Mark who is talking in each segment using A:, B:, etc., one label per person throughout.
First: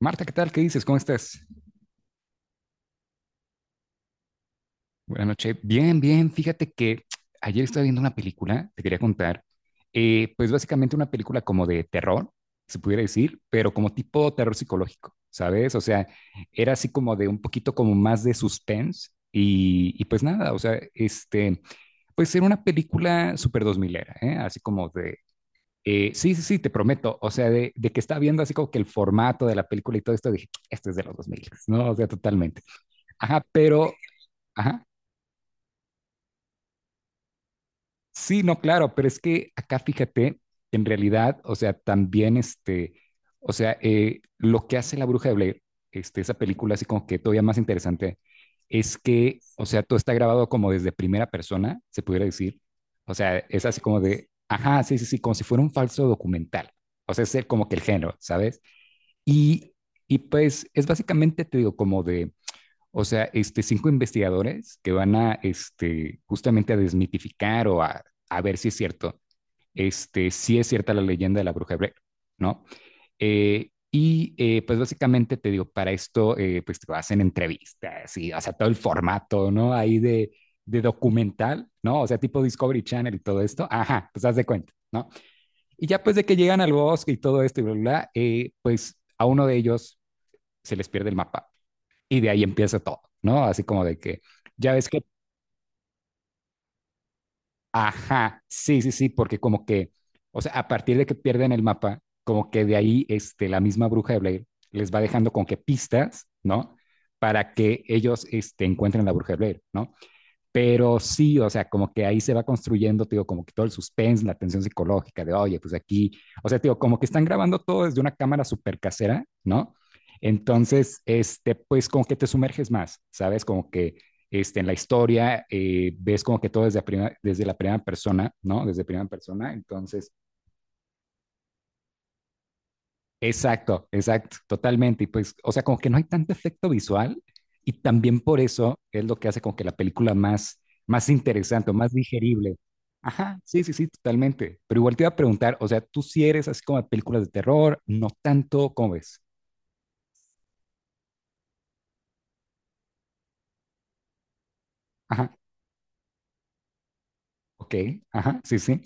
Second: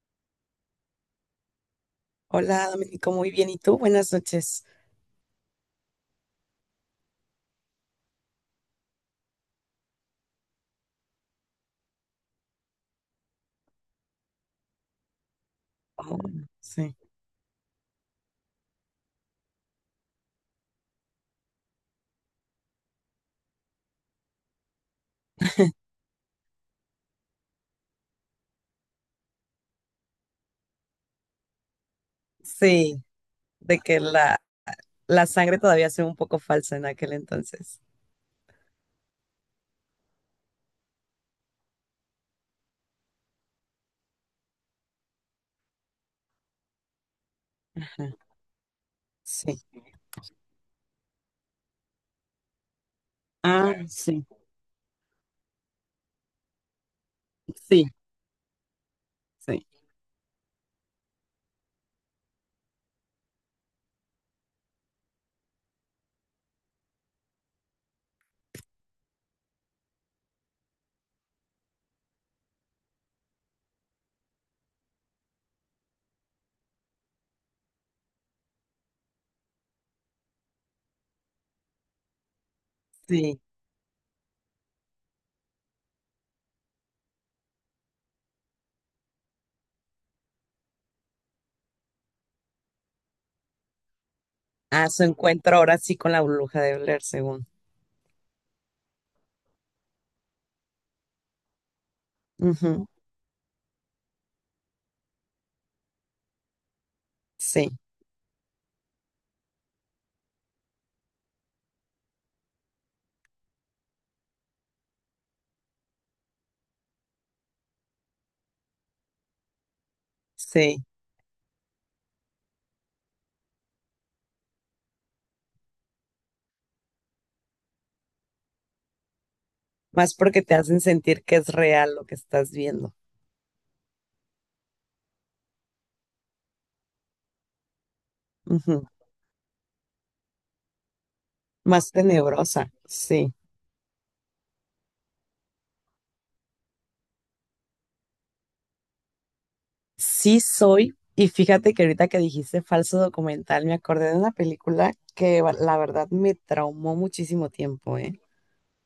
A: Marta, ¿qué tal? ¿Qué dices? ¿Cómo estás?
B: Hola, Domenico, muy bien. ¿Y tú? Buenas noches.
A: Buenas noches. Bien, bien. Fíjate que ayer estaba viendo una película, te quería contar. Pues básicamente una película como de terror, se pudiera decir, pero como tipo terror psicológico, ¿sabes? O sea,
B: Oh,
A: era así
B: sí.
A: como de un poquito como más de suspense y pues nada, o sea, pues era una película súper dos milera, ¿eh? Así como de. Sí, sí, sí, te prometo. O sea, de que estaba viendo así como que el formato de la película y todo esto, dije, este es de los 2000, ¿no? O sea, totalmente.
B: Sí,
A: Ajá,
B: de
A: pero,
B: que la,
A: ajá,
B: la sangre todavía se ve un poco falsa en aquel entonces.
A: sí, no, claro, pero es que acá fíjate, en realidad, o sea, también o sea, lo que hace La Bruja de Blair, esa película así como que todavía más
B: Ajá,
A: interesante, es que,
B: sí.
A: o sea, todo está grabado como desde primera persona, se pudiera decir. O sea, es
B: Ah,
A: así como
B: sí.
A: de, ajá, sí, sí, sí, como si fuera un falso documental. O sea, como que el
B: Sí,
A: género, ¿sabes?
B: sí.
A: Y, y pues es básicamente, te digo, como de, o sea, cinco investigadores que van a, justamente a desmitificar o a ver si es cierto, si es cierta la leyenda de la bruja hebrea, ¿no? Y pues básicamente te digo, para esto, pues te hacen entrevistas y, o sea, todo el formato, ¿no? Ahí de documental, ¿no? O sea, tipo Discovery Channel y todo
B: Sí,
A: esto. Ajá, pues haz de cuenta, ¿no? Y ya pues de que llegan al bosque y todo esto y bla, bla, bla, pues a uno de ellos se les pierde el mapa. Y de ahí empieza todo, ¿no? Así como de que, ya ves
B: ah,
A: que,
B: su encuentro ahora sí con la bruja de Blair, según.
A: ajá, sí, sí, sí, porque como que, o sea, a partir de que pierden el mapa, como que de
B: Ujú,
A: ahí la misma bruja de Blair les va dejando con que pistas, ¿no? Para
B: sí,
A: que ellos encuentren la bruja de Blair, ¿no? Pero sí, o sea, como que ahí se va construyendo, te digo, como que todo el suspense, la tensión psicológica de, oye, pues aquí, o sea, te digo, como que están grabando todo desde una cámara súper casera, ¿no?
B: sí.
A: Entonces, pues como que te sumerges más, ¿sabes? Como que en la historia, ves como que todo desde, desde la primera persona, ¿no? Desde primera persona, entonces.
B: Más porque te hacen sentir que es real lo que estás viendo.
A: Exacto, exacto, totalmente. Y pues, o sea, como que no hay tanto efecto visual y también por eso
B: Ujú,
A: es lo que hace como que la película más interesante o
B: más
A: más digerible.
B: tenebrosa, sí.
A: Ajá, sí, sí, sí, totalmente. Pero igual te iba a preguntar, o sea, tú si eres así como de películas de terror, no tanto, ¿cómo ves?
B: Sí soy, y fíjate que ahorita que dijiste falso documental, me acordé de una película
A: Ajá,
B: que la verdad me traumó muchísimo
A: ok,
B: tiempo, ¿eh?
A: ajá, sí, sí,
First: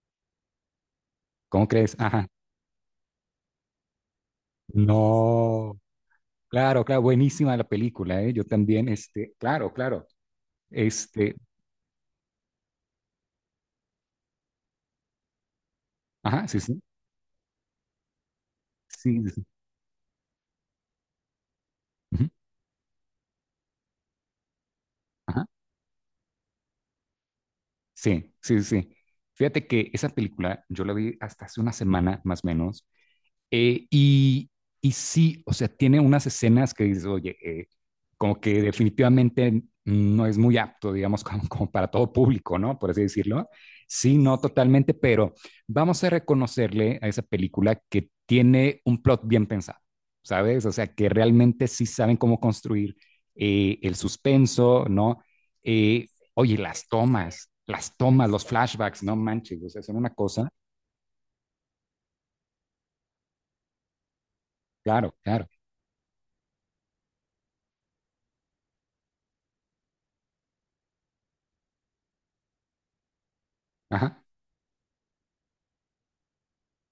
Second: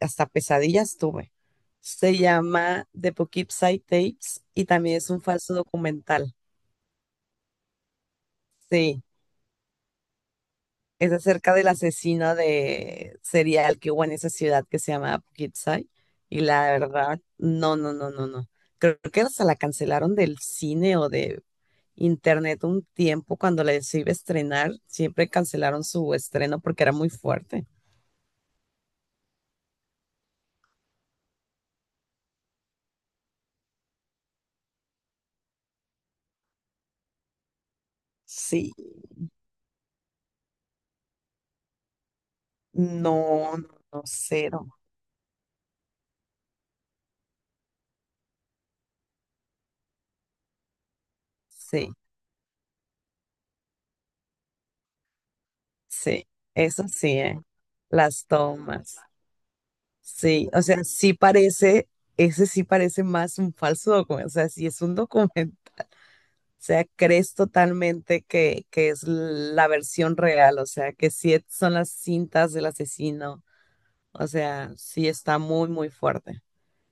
B: Hasta pesadillas tuve.
A: ¿cómo crees?
B: Se
A: Ajá,
B: llama The Poughkeepsie Tapes y también es un falso
A: no,
B: documental.
A: claro, claro, buenísima la película, ¿eh? Yo también,
B: Sí.
A: claro, claro,
B: Es
A: este,
B: acerca del asesino de serial que hubo en esa ciudad que se llama Poughkeepsie. Y
A: ajá, sí,
B: la
A: sí,
B: verdad, no, no, no, no, no. Creo
A: sí,
B: que
A: sí, sí,
B: hasta la cancelaron del cine o de
A: ujú,
B: internet un tiempo cuando la se iba a estrenar. Siempre
A: ajá.
B: cancelaron su estreno porque era muy fuerte.
A: Sí, sí, sí. Fíjate que esa película yo la vi hasta hace una semana más o menos, eh, y, y sí, o sea, tiene unas escenas que dices, oye, como que
B: Sí,
A: definitivamente no es muy apto, digamos, para todo público, ¿no? Por así decirlo.
B: no, no, no,
A: Sí, no
B: cero.
A: totalmente, pero vamos a reconocerle a esa película que tiene un plot bien pensado, ¿sabes? O sea, que realmente sí
B: Sí,
A: saben cómo construir, el suspenso, ¿no?
B: sí,
A: Oye,
B: eso sí, ¿eh?
A: las
B: Las
A: tomas, los
B: tomas.
A: flashbacks, no manches, o sea, son una cosa,
B: Sí, o sea, sí parece, ese sí parece más un falso documento. O sea, sí es un
A: claro, claro.
B: documental. O sea, crees totalmente que es la versión real, o sea, que son las cintas del asesino,
A: Ajá.
B: o sea, sí está muy, muy fuerte.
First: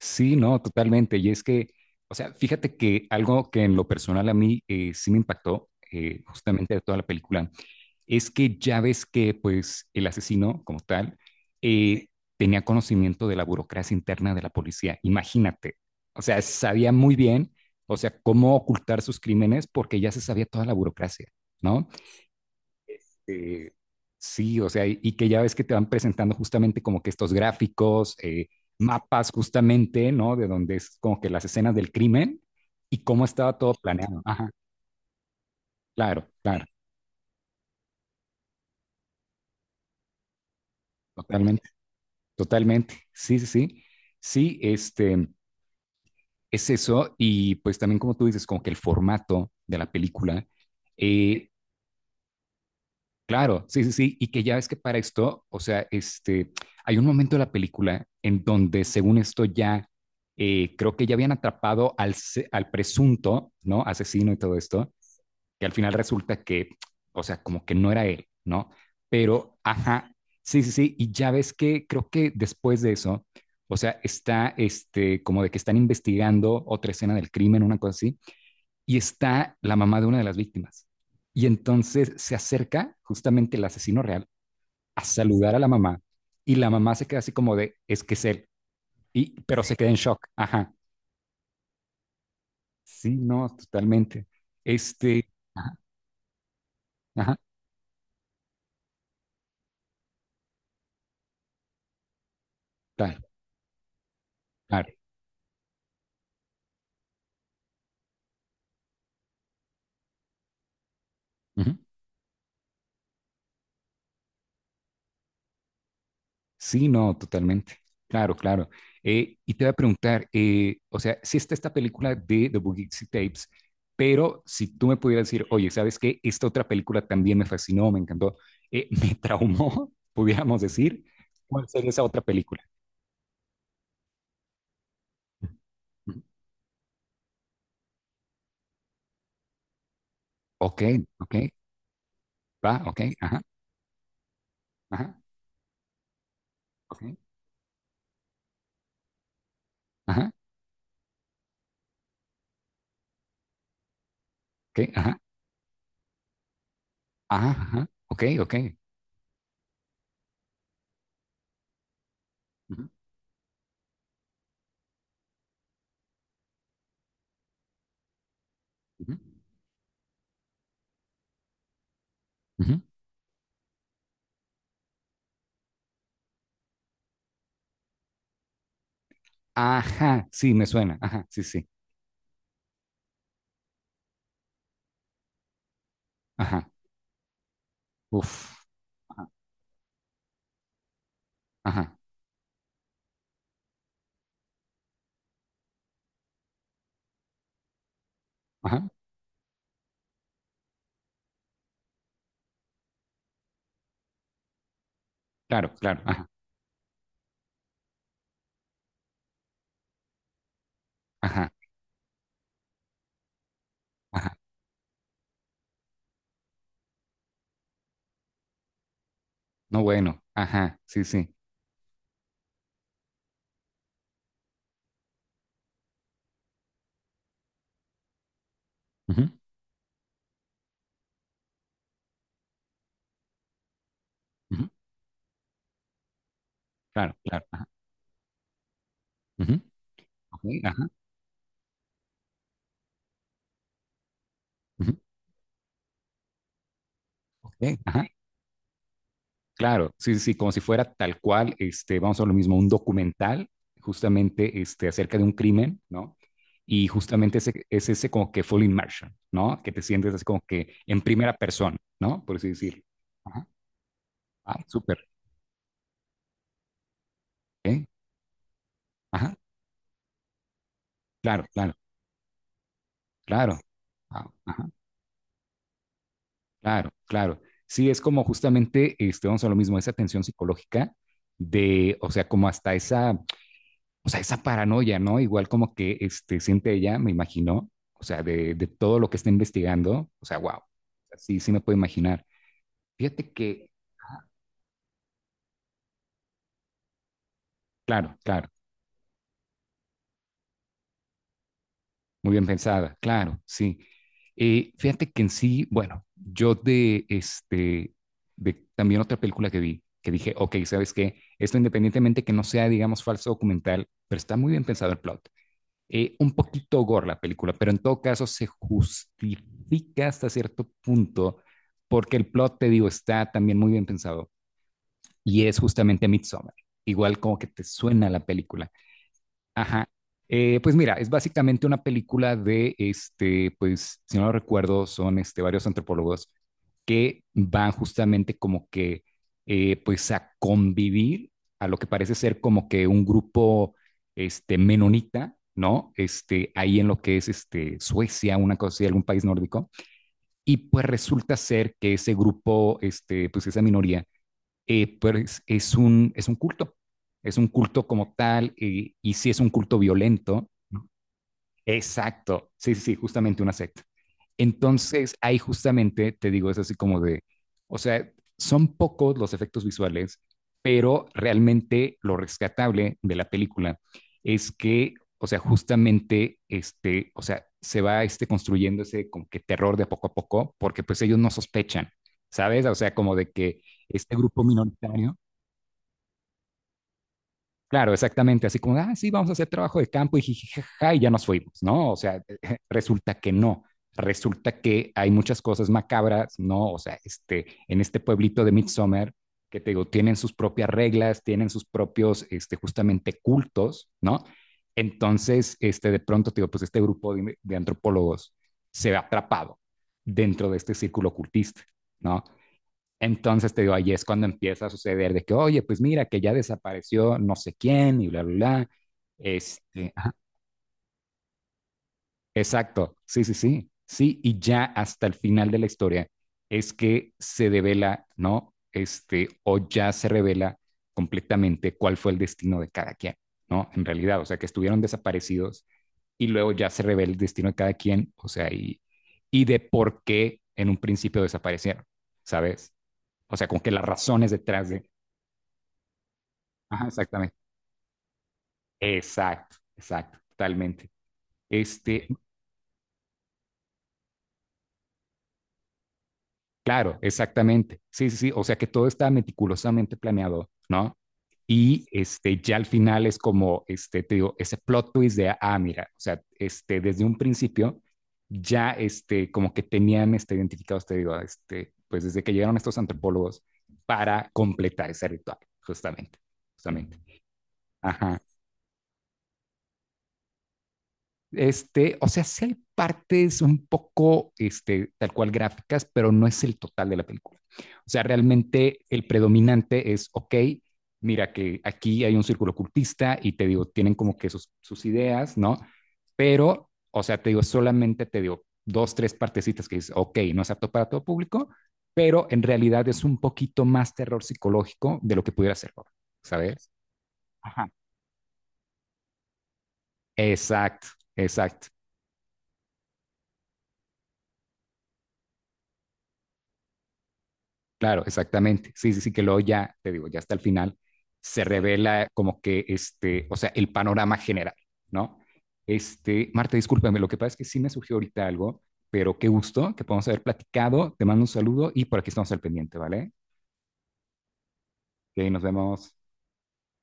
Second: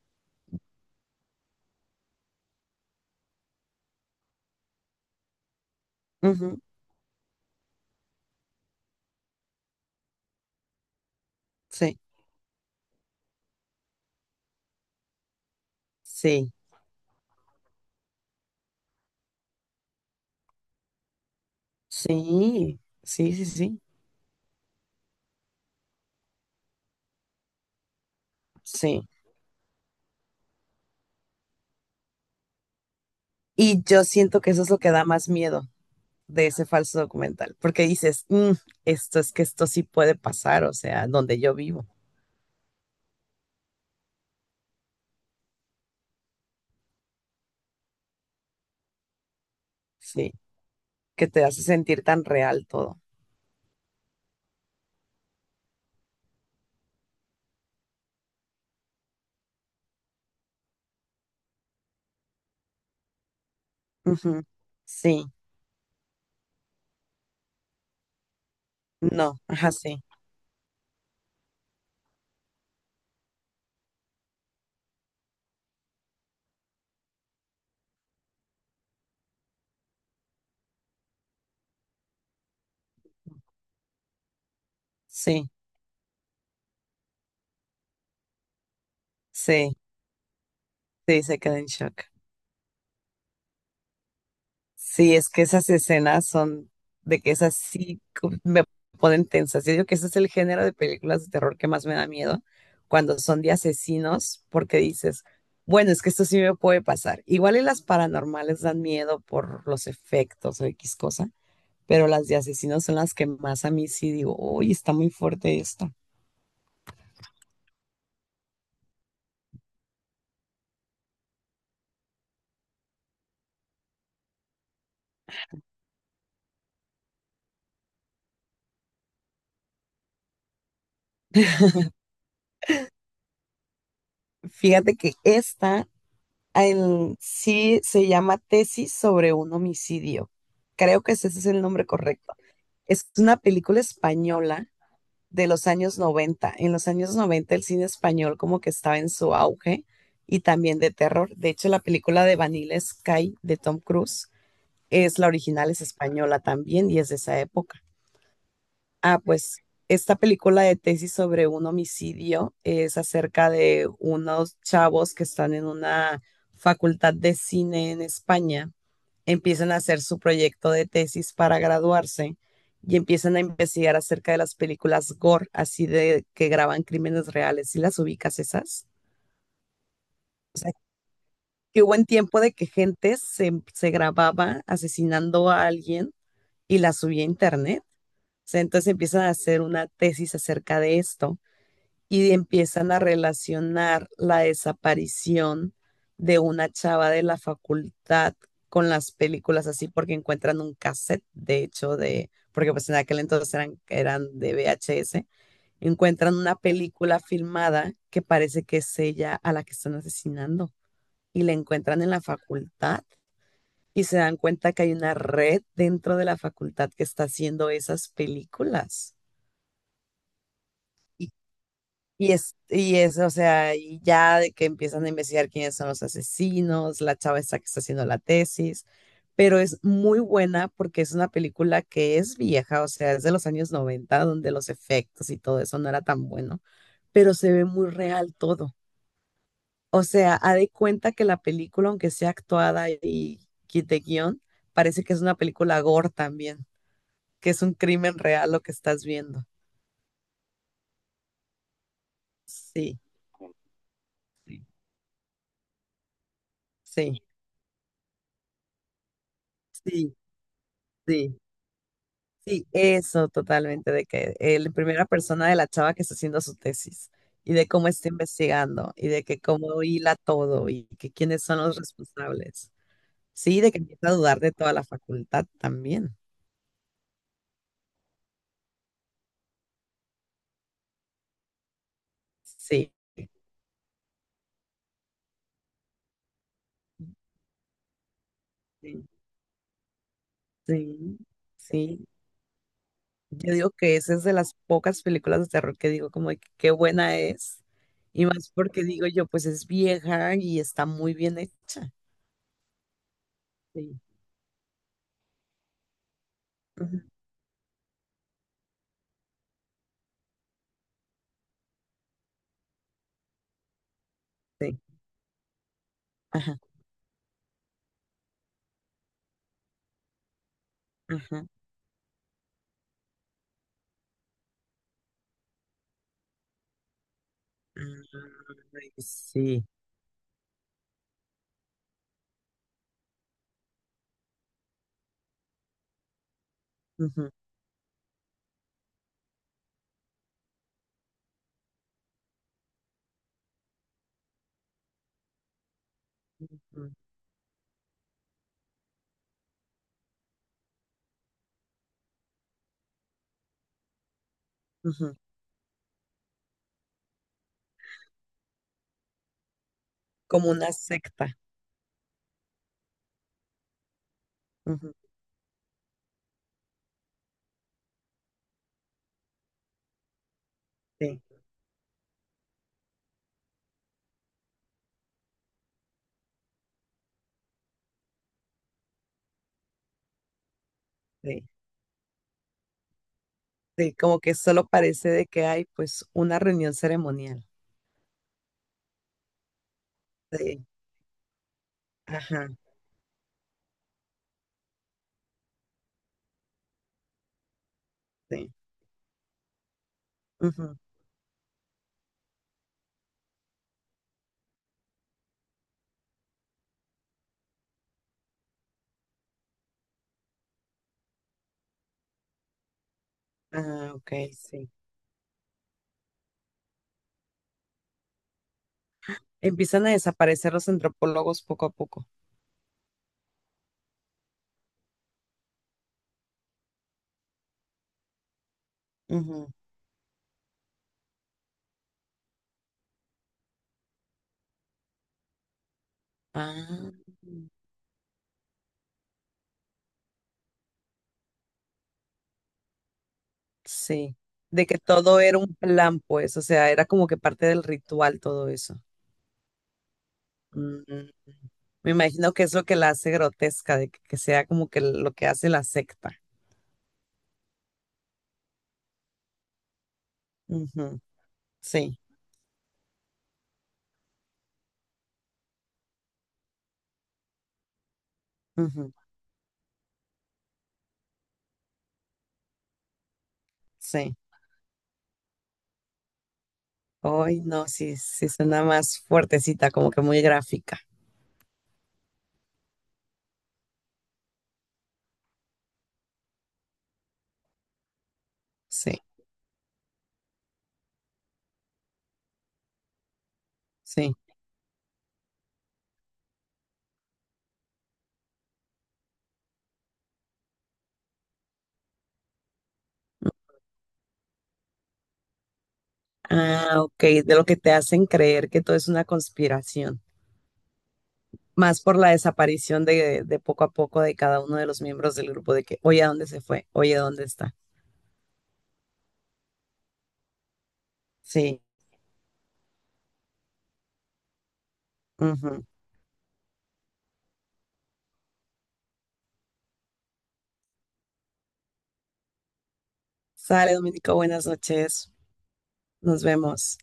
A: Sí, no, totalmente. Y es que, o sea, fíjate que algo que en lo personal a mí, sí me impactó,
B: Ujú,
A: justamente de toda la película es que ya ves que pues el asesino como tal,
B: sí,
A: eh, tenía conocimiento de la burocracia interna de la policía. Imagínate, o sea,
B: sí,
A: sabía muy bien, o sea, cómo ocultar sus crímenes porque ya se sabía toda la burocracia, ¿no?
B: sí, sí, sí,
A: Eh,
B: sí,
A: sí, o sea, y que ya ves que te van presentando justamente como que estos gráficos,
B: sí.
A: mapas justamente, ¿no? De donde es como que las escenas del crimen y cómo estaba todo
B: Y yo
A: planeado.
B: siento
A: Ajá,
B: que eso es lo que da más miedo
A: claro,
B: de
A: claro,
B: ese falso documental, porque dices, "Mm, esto es que esto sí puede pasar, o sea, donde yo
A: totalmente,
B: vivo,
A: totalmente. Sí, sí, sí. Sí, es eso. Y pues también como tú dices, como que el formato de la
B: sí,
A: película,
B: que te
A: eh,
B: hace sentir tan real todo.
A: claro, sí, sí, sí. Y que ya ves que para esto, o sea, hay un momento de la película en donde, según esto, ya, creo que ya habían atrapado al presunto, ¿no? Asesino y
B: Ujú,
A: todo esto,
B: sí,
A: que al final resulta que, o sea, como que no era él, ¿no?
B: no,
A: Pero,
B: ajá, sí,
A: ajá, sí, sí, sí. Y ya ves que creo que después de eso, o sea, está, como de que están investigando otra escena del crimen, una cosa así, y está la mamá de una de las víctimas. Y entonces se acerca justamente el asesino real a
B: sí.
A: saludar a la mamá y la mamá se queda así como de, es que es él, pero
B: Sí,
A: se queda en shock. Ajá,
B: sí, se queda en shock.
A: sí, no, totalmente.
B: Sí,
A: Este,
B: es que esas
A: ajá,
B: escenas son de que
A: ajá,
B: esas sí me ponen tensas. Yo digo que ese es el género de películas de terror que más me da miedo cuando
A: claro,
B: son de asesinos, porque
A: claro.
B: dices, bueno, es que esto sí me puede pasar. Igual y las paranormales dan miedo por los efectos o X cosa,
A: Ujú.
B: pero las de asesinos son las que más a mí sí digo, uy, está muy fuerte esto.
A: Sí, no, totalmente. Claro, claro. Y te voy a preguntar, o sea, si está esta película de The Bugixi Tapes, pero si tú me pudieras decir, oye, ¿sabes qué? Esta otra película también me fascinó, me encantó, me traumó, pudiéramos decir, ¿cuál sería esa otra película?
B: Fíjate que esta
A: Ujú.
B: sí se llama Tesis sobre un homicidio.
A: Ok,
B: Creo que ese es
A: ok,
B: el nombre correcto.
A: va, ok,
B: Es una
A: ajá,
B: película española
A: ajá,
B: de los años 90. En los
A: ok,
B: años 90 el cine español como que estaba en su auge
A: ajá,
B: y también de terror. De hecho, la película de Vanilla Sky de Tom Cruise
A: ok, ajá,
B: es la original, es española también y es de esa
A: ajá,
B: época.
A: ajá, ok, ok.
B: Ah, pues esta película de tesis sobre un homicidio
A: Ujú,
B: es acerca de unos chavos que están en una facultad de cine en España,
A: ujú,
B: empiezan a hacer su proyecto de tesis para graduarse
A: ujú.
B: y empiezan a investigar acerca de las películas gore, así de que graban crímenes reales. ¿Y las ubicas esas?
A: Ajá, sí,
B: O
A: me
B: sea,
A: suena, ajá, sí, sí,
B: que hubo un tiempo de que gente se grababa asesinando a alguien
A: ajá,
B: y la subía a internet. O
A: uf,
B: sea, entonces empiezan
A: ajá,
B: a hacer una tesis acerca de esto
A: ajá,
B: y empiezan a relacionar la desaparición de una chava de la facultad
A: ajá,
B: con las películas así porque encuentran un cassette, de hecho, de, porque pues en aquel entonces eran de VHS,
A: claro, claro, ajá,
B: encuentran una película filmada que parece que es ella a la que están asesinando y
A: ajá,
B: la encuentran en la facultad y se
A: ajá.
B: dan cuenta que hay una red dentro de la facultad que está haciendo esas películas.
A: No, bueno, ajá, sí,
B: y
A: sí.
B: Y es, y es, o sea, y ya de que empiezan a investigar quiénes son los asesinos, la chava esta que está haciendo la tesis,
A: Ujú,
B: pero es muy buena porque es una película que es vieja, o sea, es de los años 90 donde
A: ujú,
B: los efectos y todo eso no era tan bueno,
A: claro,
B: pero
A: claro,
B: se ve
A: ajá.
B: muy real todo.
A: Ujú,
B: O sea,
A: ok,
B: ha de
A: ajá,
B: cuenta que la película, aunque sea actuada y de guión,
A: ujú,
B: parece que es una película gore también, que es un
A: ok, ajá,
B: crimen real lo que estás viendo.
A: claro, sí, sí, sí, como si fuera tal cual, vamos a lo mismo, un
B: Sí,
A: documental justamente,
B: sí,
A: acerca de un crimen, ¿no? Y justamente es ese como que full immersion, ¿no? Que te sientes
B: sí,
A: así como que en primera
B: sí.
A: persona, ¿no? Por así
B: Sí,
A: decirlo.
B: eso
A: Ajá,
B: totalmente, de que
A: ah,
B: el
A: súper,
B: primera persona de la chava que está haciendo su tesis y de
A: ok,
B: cómo está investigando y de
A: ajá,
B: que cómo hila todo y que quiénes
A: claro,
B: son
A: claro,
B: los responsables.
A: claro.
B: Sí, de que empieza a
A: Ah,
B: dudar de
A: ajá.
B: toda la facultad también.
A: Claro, claro. Sí, es como justamente, vamos a lo mismo, esa tensión psicológica de, o sea, como hasta
B: Sí,
A: esa, o sea, esa paranoia, ¿no? Igual como que siente ella, me imagino, o sea, de todo
B: sí,
A: lo que está investigando, o sea, wow,
B: sí.
A: sí, sí me puedo
B: Sí.
A: imaginar. Fíjate
B: Yo
A: que,
B: digo que esa es
A: ah,
B: de las pocas películas de terror que digo como de que qué buena es
A: claro,
B: y
A: claro.
B: más porque digo yo, pues es vieja y está muy bien hecha.
A: Muy bien pensada, claro, sí.
B: Sí,
A: Fíjate que en sí, bueno, yo
B: ujú,
A: de también otra película que vi, que dije, ok, ¿sabes qué? Esto independientemente que no sea, digamos, falso documental, pero está muy bien
B: sí,
A: pensado el plot. Un
B: ajá,
A: poquito gore la película, pero en todo caso se justifica hasta cierto punto
B: ajá.
A: porque el plot, te digo, está también muy bien pensado y es justamente Midsommar. Igual como que te suena la película.
B: Ay, sí.
A: Ajá. Pues mira, es básicamente una película de, pues, si no lo recuerdo, son varios antropólogos que
B: Ujú,
A: van justamente como que, pues, a convivir a lo que parece ser como que un grupo, menonita, ¿no? Ahí en
B: ujú,
A: lo que es, Suecia, una cosa así, algún país nórdico. Y pues resulta ser que ese grupo, pues, esa minoría,
B: ujú.
A: pues es un culto, es un culto como tal, y si es un culto violento,
B: Como una secta.
A: exacto, sí, sí, sí, justamente una secta.
B: Ujú,
A: Entonces, ahí justamente te digo, es así como de, o sea, son pocos los efectos visuales, pero
B: sí,
A: realmente lo rescatable de la película es que, o sea, justamente, o sea, se va construyendo ese como que terror de poco a poco, porque pues ellos no
B: sí,
A: sospechan, ¿sabes? O sea, como de que
B: sí,
A: este
B: como que
A: grupo
B: solo parece
A: minoritario.
B: de que hay pues una reunión ceremonial.
A: Claro, exactamente, así como, ah, sí, vamos a hacer trabajo de campo y
B: Sí,
A: jijijaja, y ya nos fuimos, ¿no? O sea,
B: ajá,
A: resulta que no, resulta que hay muchas cosas macabras, ¿no? O sea, en este pueblito
B: sí,
A: de Midsommar, que te digo, tienen sus propias
B: ujú.
A: reglas, tienen sus propios, justamente cultos, ¿no? Entonces, de pronto, te digo, pues este grupo de antropólogos se ve atrapado dentro de este círculo cultista, ¿no? Entonces te digo, ahí
B: Ah,
A: es
B: ok,
A: cuando empieza a
B: sí.
A: suceder de que, oye, pues mira, que ya desapareció no sé quién y bla, bla, bla.
B: Empiezan a
A: Ajá,
B: desaparecer los antropólogos poco a poco.
A: exacto, sí, sí, sí, sí, y ya hasta el final de la historia es que se devela, ¿no?
B: Ujú.
A: O ya se revela completamente cuál fue el destino de cada quien, ¿no? En realidad, o sea, que estuvieron desaparecidos y luego ya se
B: Ah,
A: revela el destino de cada quien, o sea, y de por qué en un principio desaparecieron, ¿sabes? O sea, como que las
B: sí.
A: razones
B: De
A: detrás
B: que
A: de.
B: todo era un plan, pues, o sea,
A: Ajá,
B: era como que
A: exactamente.
B: parte del ritual todo eso.
A: Exacto, exacto,
B: Mm,
A: totalmente.
B: me
A: Este,
B: imagino que es lo que la hace grotesca, de que sea como que lo que hace la secta.
A: claro, exactamente. Sí, sí, sí. O sea que todo está meticulosamente planeado, ¿no?
B: Ujú,
A: Y
B: sí.
A: ya al final es como, te digo, ese plot twist de, ah, mira, o sea, desde un principio ya, como que tenían, identificados, te digo, pues desde que llegaron estos antropólogos
B: Sí.
A: para completar ese ritual, justamente, justamente.
B: Hoy no, sí,
A: Ajá.
B: sí suena más fuertecita, como que muy gráfica.
A: O sea, sí hay partes un poco, tal cual gráficas, pero no es el total de la película. O sea, realmente
B: Sí,
A: el predominante es, ok, mira que aquí hay un círculo ocultista y te digo, tienen
B: sí.
A: como que sus ideas, ¿no? Pero, o sea, te digo, solamente te digo dos, tres partecitas que dices, ok, no es apto para todo público, pero en realidad es un poquito más terror psicológico de lo que pudiera ser, horror, ¿sabes?
B: Ah, ok, de lo que
A: Ajá.
B: te hacen creer que todo es una conspiración.
A: Exacto, exacto.
B: Más por la desaparición de, poco a poco de cada uno de los miembros del grupo, de que, oye, ¿a dónde se fue? Oye, ¿dónde está?
A: Claro, exactamente. Sí, sí, sí, que luego ya, te digo, ya hasta el final se
B: Sí,
A: revela como que o sea, el panorama general, ¿no?
B: ujú.
A: Marta, discúlpame, lo que pasa es que sí me surgió ahorita algo, pero qué gusto que podamos haber platicado. Te mando un saludo y por aquí estamos al pendiente, ¿vale?
B: Sale, Dominico, buenas noches.
A: Que nos vemos.
B: Nos vemos.